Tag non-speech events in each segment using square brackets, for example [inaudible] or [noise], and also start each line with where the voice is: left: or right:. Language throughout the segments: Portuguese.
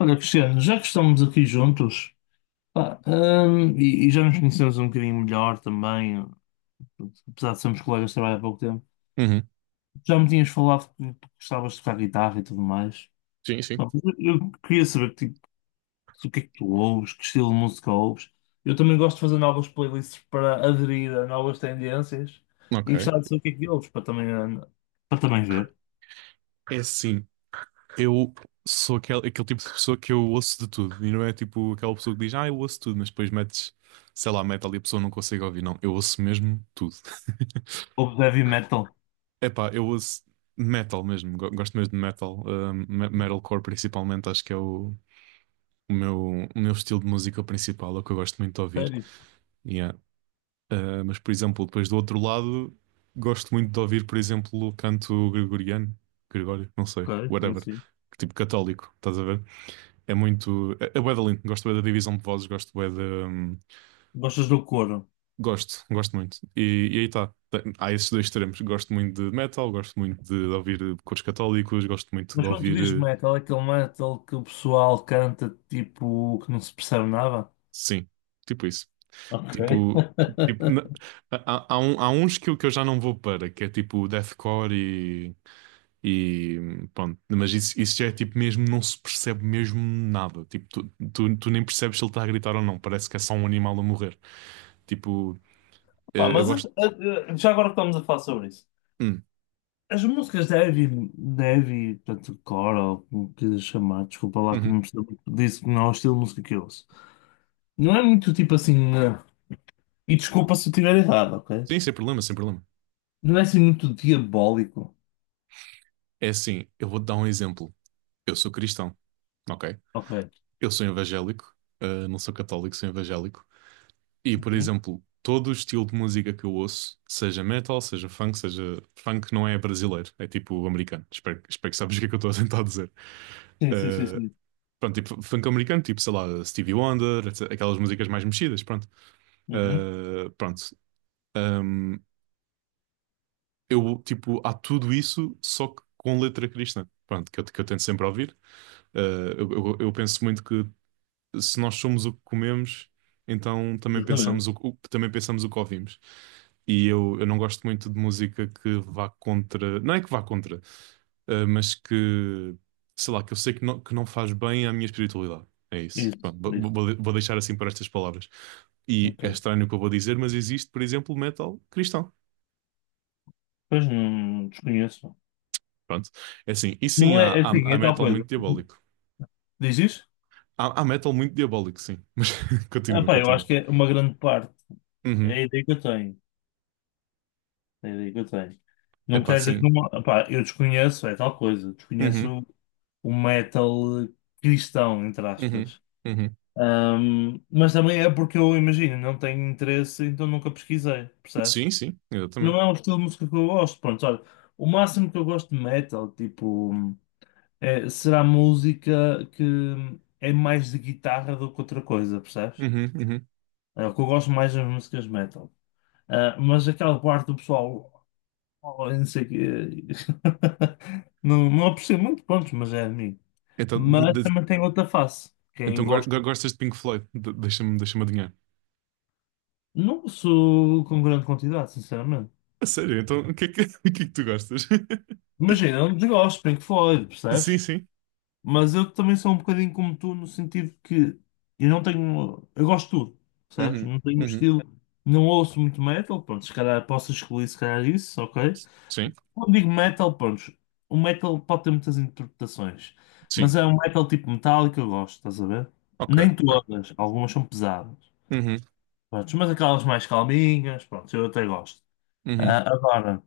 left: Olha, Cristiano, já que estamos aqui juntos, pá, e já nos conhecemos um bocadinho melhor também, apesar de sermos colegas de trabalho há pouco tempo,
right: Uhum.
left: já me tinhas falado que gostavas de tocar guitarra e tudo mais.
right: Sim, sim.
left: Pá, mas eu queria saber que tipo, o que é que tu ouves, que estilo de música ouves. Eu também gosto de fazer novas playlists para aderir a novas tendências
right: Ok.
left: e gostava de saber o que é que ouves para também, para também ver.
right: É assim, eu sou aquele, aquele tipo de pessoa que eu ouço de tudo. E não é tipo aquela pessoa que diz, ah, eu ouço tudo, mas depois metes, sei lá, metal e a pessoa não consegue ouvir. Não, eu ouço mesmo tudo. [laughs]
left: Ouves heavy metal?
right: Epá, eu ouço metal mesmo. Gosto mesmo de metal. Metalcore principalmente, acho que é o, o meu, o meu estilo de música principal, é o que eu gosto muito de ouvir.
left: Sério?
right: Ah, mas, por exemplo, depois do outro lado, gosto muito de ouvir, por exemplo, o canto gregoriano, Gregório, não sei,
left: Ok, sim,
right: whatever,
left: sim.
right: tipo católico, estás a ver? É muito. É, é bué da lindo, gosto bué da divisão de vozes, gosto bué da.
left: Gostas do Coro?
right: Gosto, gosto muito. E aí está. Há esses dois extremos. Gosto muito de metal, gosto muito de ouvir cores católicos, gosto muito de
left: Mas quando tu dizes
right: ouvir. Eh,
left: metal, é aquele metal que o pessoal canta tipo que não se percebe nada.
right: Sim, tipo isso.
left: Ok.
right: Tipo. Tipo, na- Há, há há uns que eu já não vou para, que é tipo deathcore. E pronto, mas isso já é tipo mesmo, não se percebe mesmo nada. Tipo, tu nem percebes se ele está a gritar ou não. Parece que é só um animal a morrer. Tipo,
left: Pá,
right: eu
left: mas
right: gosto.
left: já agora que estamos a falar sobre isso.
right: Hum,
left: As músicas de heavy, portanto, core, ou como quiser chamar, desculpa lá que
right: uhum.
left: não percebo muito disso, que não é o estilo de música que eu ouço. Não é muito tipo assim, e desculpa se eu tiver errado, ok?
right: Sim, sem problema, sem problema.
left: Não é assim muito diabólico.
right: É assim, eu vou-te dar um exemplo. Eu sou cristão, ok?
left: Ok.
right: Eu sou evangélico, não sou católico, sou evangélico. E, por
left: Uhum.
right: exemplo, todo o estilo de música que eu ouço, seja metal, seja. Funk não é brasileiro, é tipo americano. Espero que sabes o que é que eu estou a tentar dizer.
left: Sim, sim, sim,
right: Eh,
left: sim.
right: Pronto, tipo funk americano, tipo, sei lá, Stevie Wonder, etc, aquelas músicas mais mexidas, pronto.
left: Uhum.
right: Ah, pronto. Ahm, eu, tipo, há tudo isso, só que com letra cristã, pronto, que eu tento sempre ouvir. Ah, eu penso muito que se nós somos o que comemos, então também pensamos
left: Exatamente.
right: o, também pensamos o que ouvimos. E eu não gosto muito de música que vá contra. Não é que vá contra. Mas que, sei lá, que eu sei que não faz bem à minha espiritualidade. É isso.
left: Isso,
right: Pronto, vou,
left: isso.
right: vou deixar assim para estas palavras. E é
left: Ok.
right: estranho o que eu vou dizer, mas existe, por exemplo, metal cristão.
left: Pois não desconheço.
right: Pronto. É assim. E sim,
left: Não
right: há,
left: é, é assim,
right: há
left: é tal
right: metal
left: coisa.
right: muito diabólico.
left: Diz isso?
right: Há, há metal muito diabólico, sim. [laughs]
left: Ah,
right: Continua,
left: pá, eu
right: continua.
left: acho que é uma grande parte. É
right: Uhum.
left: a ideia que eu tenho. É a ideia que eu tenho. Não
right: Epá,
left: quer dizer
right: sim.
left: que não. Pá, eu desconheço, é tal coisa.
right: Uhum,
left: Desconheço o metal cristão, entre
right: uhum,
left: aspas.
right: uhum.
left: Mas também é porque eu imagino, não tenho interesse, então nunca pesquisei,
right: Sim,
left: percebes?
right: sim, exatamente.
left: Não é um estilo de música que eu gosto. Pronto, olha, o máximo que eu gosto de metal, tipo, será música que é mais de guitarra do que outra coisa, percebes?
right: Uhum, uhum.
left: É, o que eu gosto mais das músicas metal. Ah, mas aquela parte do pessoal, oh, não sei o quê, [laughs] não, não aprecio muito, pronto, mas é de mim.
right: Então, de-
left: Mas
right: de-
left: também tem outra face, que é,
right: então
left: eu gosto.
right: gostas de Pink Floyd? Deixa-me, deixa-me adivinhar.
left: Não sou com grande quantidade, sinceramente.
right: A sério, então o que é que, [laughs] o que é que tu gostas? [laughs]
left: Imagina, eu não desgosto, Pink Floyd,
right: Sim,
left: percebes?
right: sim.
left: Mas eu também sou um bocadinho como tu, no sentido que eu não tenho. Eu gosto de tudo, percebes?
right: Uhum,
left: Não tenho um
right: uhum.
left: estilo. Não ouço muito metal, pronto, se calhar posso excluir, se calhar isso, ok?
right: Sim,
left: Quando digo metal, pronto, o metal pode ter muitas interpretações, mas
right: sim.
left: é um metal tipo metálico que eu gosto, estás a ver?
right: Ok,
left: Nem
right: ok.
left: todas, algumas são pesadas,
right: Uhum,
left: pronto, mas aquelas mais calminhas, pronto, eu até gosto. Ah,
right: uhum,
left: agora,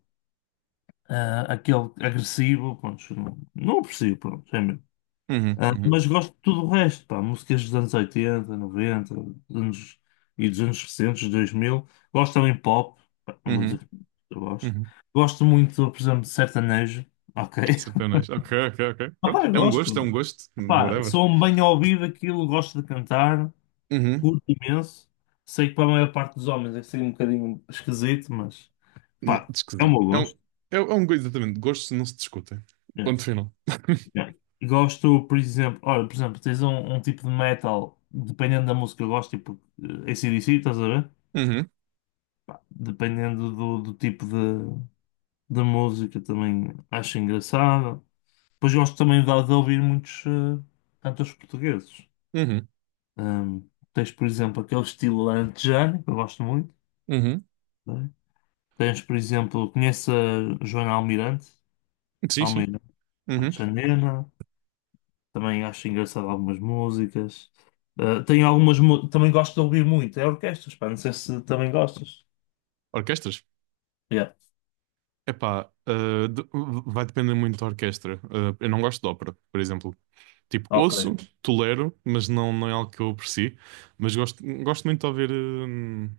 left: ah, aquele agressivo, pronto, não, não aprecio, pronto, é mesmo.
right: uhum,
left: Ah,
right: uhum,
left: mas gosto de tudo o resto, pá, músicas dos anos 80, 90, dos anos, e dos anos recentes, 2000. Gosto também de pop, pá, não vou dizer
right: uhum,
left: que eu gosto.
right: uhum.
left: Gosto muito, por exemplo, de sertanejo, ok?
right: Satanás. Ok, ok, ok.
left: Ah,
right: Pronto.
left: pá, eu
right: É um gosto, é um
left: gosto.
right: gosto.
left: Pá,
right: Whatever.
left: sou um bem ouvido aquilo, gosto de cantar,
right: Uhum.
left: curto imenso. Sei que para a maior parte dos homens é ser um bocadinho esquisito, mas
right: Não,
left: pá, é o
right: esquisito.
left: meu gosto.
right: É, é um gosto, exatamente. Gostos não se discutem.
left: É,
right: Ponto final. [laughs]
left: é. Gosto, por exemplo, olha, por exemplo, tens um tipo de metal, dependendo da música, eu gosto, tipo AC/DC, estás a ver?
right: Uhum,
left: Pá, dependendo do tipo de música, também acho engraçado. Depois gosto também de ouvir muitos cantores portugueses.
right: uhum,
left: Tens, por exemplo, aquele estilo alentejano, que eu gosto muito,
right: uhum.
left: né? Tens, por exemplo, conheço a Joana Almirante,
right: Sim, sim.
left: Almeida
right: Uhum.
left: Alexandrina, também acho engraçado algumas músicas. Ah, tenho algumas, também gosto de ouvir muito, é orquestras, pá, não sei se também gostas.
right: Orquestras?
left: Yeah,
right: Epá, vai depender muito da orquestra. Ah, eu não gosto de ópera, por exemplo. Tipo,
left: ok.
right: ouço, tolero, mas não, não é algo que eu aprecie. Mas gosto, gosto muito de ouvir hum,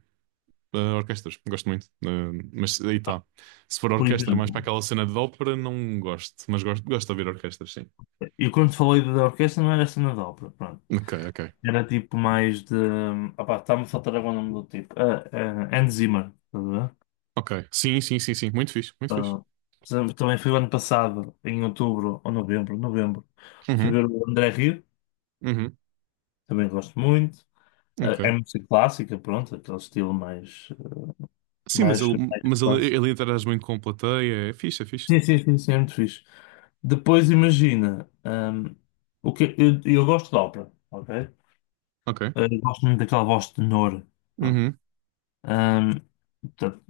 right: ah, orquestras, gosto muito. Ah, mas aí está. Se for
left: Por
right: orquestra mais para
left: exemplo,
right: aquela cena de ópera, não gosto. Mas gosto, gosto de ouvir orquestras, sim.
left: eu quando falei da orquestra não era cena de ópera, pronto.
right: Ok, ok.
left: Era tipo mais de. Opá, está-me a faltar agora o nome do tipo. Ah, Hans Zimmer, estás a ver?
right: Ok. Sim, sim, sim, sim. Muito fixe, muito fixe.
left: Ah, por exemplo, também fui o ano passado, em outubro ou novembro, novembro, fui
right: Uhum,
left: ver o André Rio,
right: uhum,
left: também gosto muito. Ah, é
right: ok.
left: música clássica, pronto, aquele estilo mais,
right: Sim, mas
left: mais,
right: ele,
left: mais clássico.
right: ele interage muito com a plateia. É fixe, é fixe.
left: Sim, sim, sim, sim, é muito fixe. Depois imagina, o que, eu gosto de ópera, ok?
right: Ok.
left: Ah, eu gosto muito daquela voz de tenor. Pronto.
right: Uhum,
left: Ahm, portanto,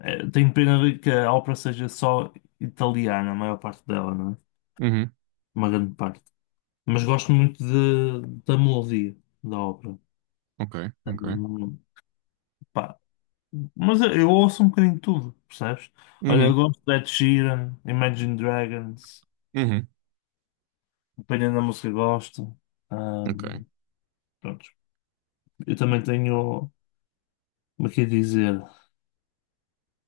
left: eh, tenho pena de que a ópera seja só italiana, a maior parte dela, não é?
right: uhum,
left: Uma grande parte. Mas gosto muito de, da melodia da ópera.
right: ok, ok.
left: Hum, pá. Mas eu ouço um bocadinho de tudo, percebes? Olha, eu
right: Uhum,
left: gosto de Ed Sheeran, Imagine Dragons,
right: uhum,
left: dependendo da música gosto.
right: ok.
left: Hum, pronto. Eu também tenho, como é que é dizer?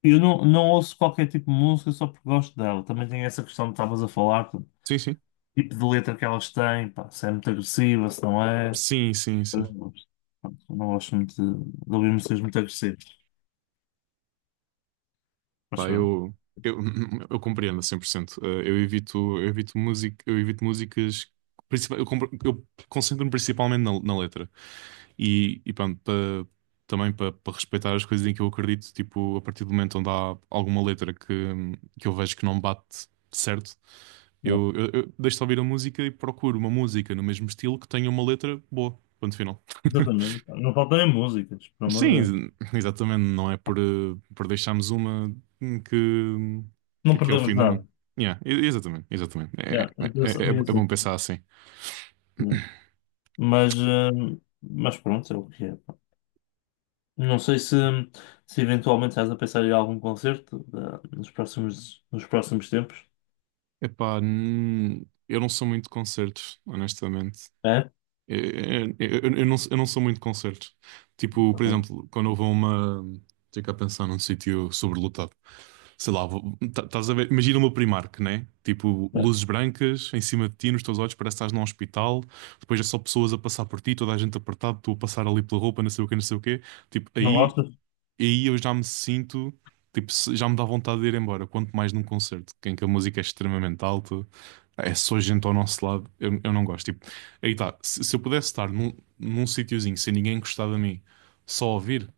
left: Eu não, não ouço qualquer tipo de música só porque gosto dela. Também tem essa questão que estavas a falar, do
right: Sim, sim.
left: tipo de letra que elas têm, pá, se é muito agressiva, se não é.
right: Sim, sim,
left: Eu não
right: sim.
left: gosto. Pronto, eu não gosto muito de ouvir músicas muito agressivas. Mas
right: Pá,
left: pronto.
right: eu, eu, [laughs] eu compreendo a 100%. Eu evito, eu evito música, eu evito músicas, eu, eu concentro-me principalmente na, na letra. E pronto, também para respeitar as coisas em que eu acredito, tipo, a partir do momento onde há alguma letra que eu vejo que não bate certo,
left: Yeah.
right: eu, eu deixo de ouvir a música e procuro uma música no mesmo estilo que tenha uma letra boa. Ponto final. [laughs]
left: Exatamente, pá. Não faltam é músicas, pelo amor de Deus.
right: Sim, exatamente. Não é por, por deixarmos uma hum, que,
left: Não
right: que é o
left: perdemos
right: fim do
left: nada.
right: mundo. Yeah, exatamente, exatamente.
left: Yeah.
right: É, é,
left: eu
right: é,
left: penso-
right: é é
left: eu ia dizer,
right: bom pensar assim.
left: yeah. Mas, pronto, é o que é. Não sei se eventualmente estás a pensar em algum concerto nos próximos tempos.
right: Epá, eu não sou muito de concertos, honestamente.
left: É?
right: Eu, não, eu não sou muito de concertos. Tipo, por
left: Ok.
right: exemplo, quando eu vou a uma. Tenho que pensar num sítio sobrelotado. Sei lá, estás a ver? Imagina uma Primark, né? Tipo,
left: É.
right: luzes brancas em cima de ti, nos teus olhos, parece que estás num hospital. Depois é só pessoas a passar por ti, toda a gente apertada, tu a passar ali pela roupa, não sei o quê, não sei o quê. Tipo,
left: Não
right: aí
left: gostas?
right: e aí eu já me sinto, tipo, já me dá vontade de ir embora, quanto mais num concerto, em que a música é extremamente alta, é só gente ao nosso lado, eu não gosto. Tipo, aí tá, se eu pudesse estar num, num sítiozinho sem ninguém encostar a mim, só ouvir,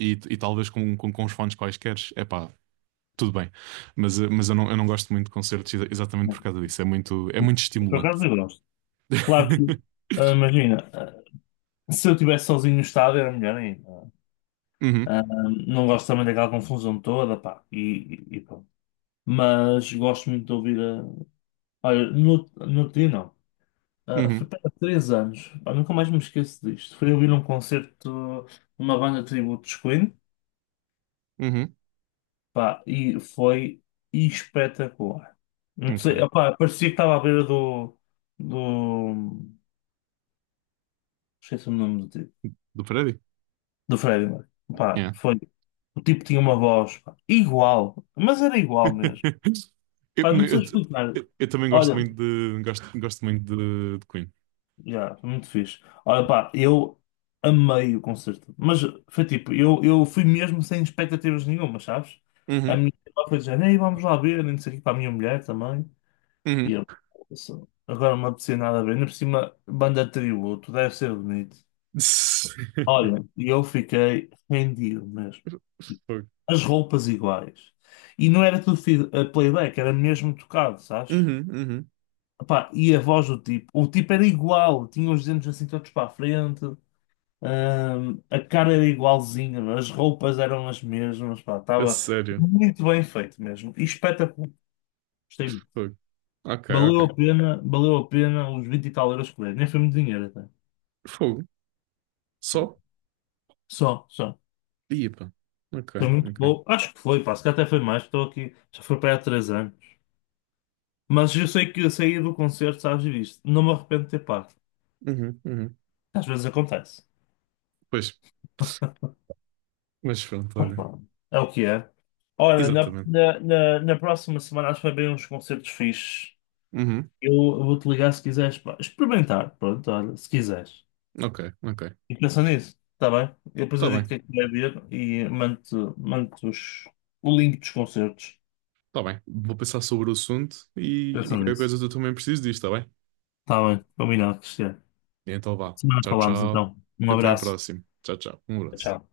right: e talvez com, com os fones quaisquer, é pá, tudo bem. Mas, mas eu não gosto muito de concertos exatamente
left: É.
right: por causa disso, é muito
left: Por
right: estimulante.
left: acaso eu gosto. Claro que,
right: [laughs]
left: imagina, se eu estivesse sozinho no estádio era melhor ainda.
right: Uhum,
left: Ah, não gosto também daquela confusão toda, pá. E pronto. Mas gosto muito de ouvir a. Olha, no outro dia não. Ah, foi
right: uhum,
left: para 3 anos. Pá, nunca mais me esqueço disto. Fui ouvir um concerto de uma banda de tributo dos Queen.
right: uhum,
left: Pá, e foi espetacular. Não sei,
right: ok.
left: opá, parecia que estava à beira do. Do. Esqueci o nome do tipo.
right: Do prédio?
left: Do Freddie Mercury. Pá, foi. O tipo tinha uma voz, pá, igual, mas era igual mesmo.
right: [laughs] Eu,
left: Pá,
right: não,
left: não sei explicar.
right: eu também gosto
left: Olha,
right: muito de gosto, gosto muito de Queen.
left: já, foi muito fixe. Olha, pá, eu amei o concerto. Mas foi tipo, eu fui mesmo sem expectativas nenhuma, sabes? A
right: Uhum,
left: minha irmã foi dizendo: "Ei, vamos lá ver, nem sei o que para a minha mulher também. E
right: uhum,
left: eu: "Nossa, agora não me apetecia nada a ver. Ainda por cima, banda de tributo, deve ser bonito."
right: [laughs]
left: Olha, e eu fiquei rendido mesmo.
right: Fogo.
left: As roupas iguais. E não era tudo playback, era mesmo tocado, sabes?
right: Uhum, uhum.
left: Epá, e a voz do tipo, o tipo era igual, tinha os dentes assim todos para a frente. A cara era igualzinha, as roupas eram as mesmas, pá,
right: A
left: estava
right: sério.
left: muito bem feito mesmo. E espetacular, gostei muito.
right: Fogo. Ok, ok.
left: Valeu a pena os 20 e tal euros que dei. Nem foi muito dinheiro até.
right: Fogo. Só?
left: Só, só.
right: Ia, pá. Ok,
left: Foi muito
right: ok.
left: bom. Acho que foi, pá, se calhar até foi mais, estou aqui, já foi para aí há 3 anos. Mas eu sei que eu saí do concerto, sabes disto. Não me arrependo de ter pago.
right: Uhum, uhum.
left: Às vezes acontece.
right: Pois, mas pronto,
left: Mas
right: olha.
left: pronto, é o que é. Ora, na,
right: Exatamente.
left: na, na, na próxima semana acho que vai haver uns concertos fixes.
right: Uhum.
left: Eu vou-te ligar se quiseres, pá. Experimentar, pronto, olha, se quiseres.
right: Ok, ok.
left: E pensa nisso, está bem? Eu depois
right: Tá
left: eu digo o
right: bem,
left: que é que vai ver e mando-te o link dos concertos.
right: tá bem. Vou pensar sobre o assunto
left: Pensa
right: e qualquer
left: nisso.
right: coisa eu também preciso disto, tá bem?
left: Está bem, combinado, Cristiano.
right: Então vá.
left: Semana
right: Tchau,
left: falamos
right: tchau.
left: então. Um
right: Até à
left: abraço.
right: próxima. Tchau, tchau. Um abraço.
left: Tchau.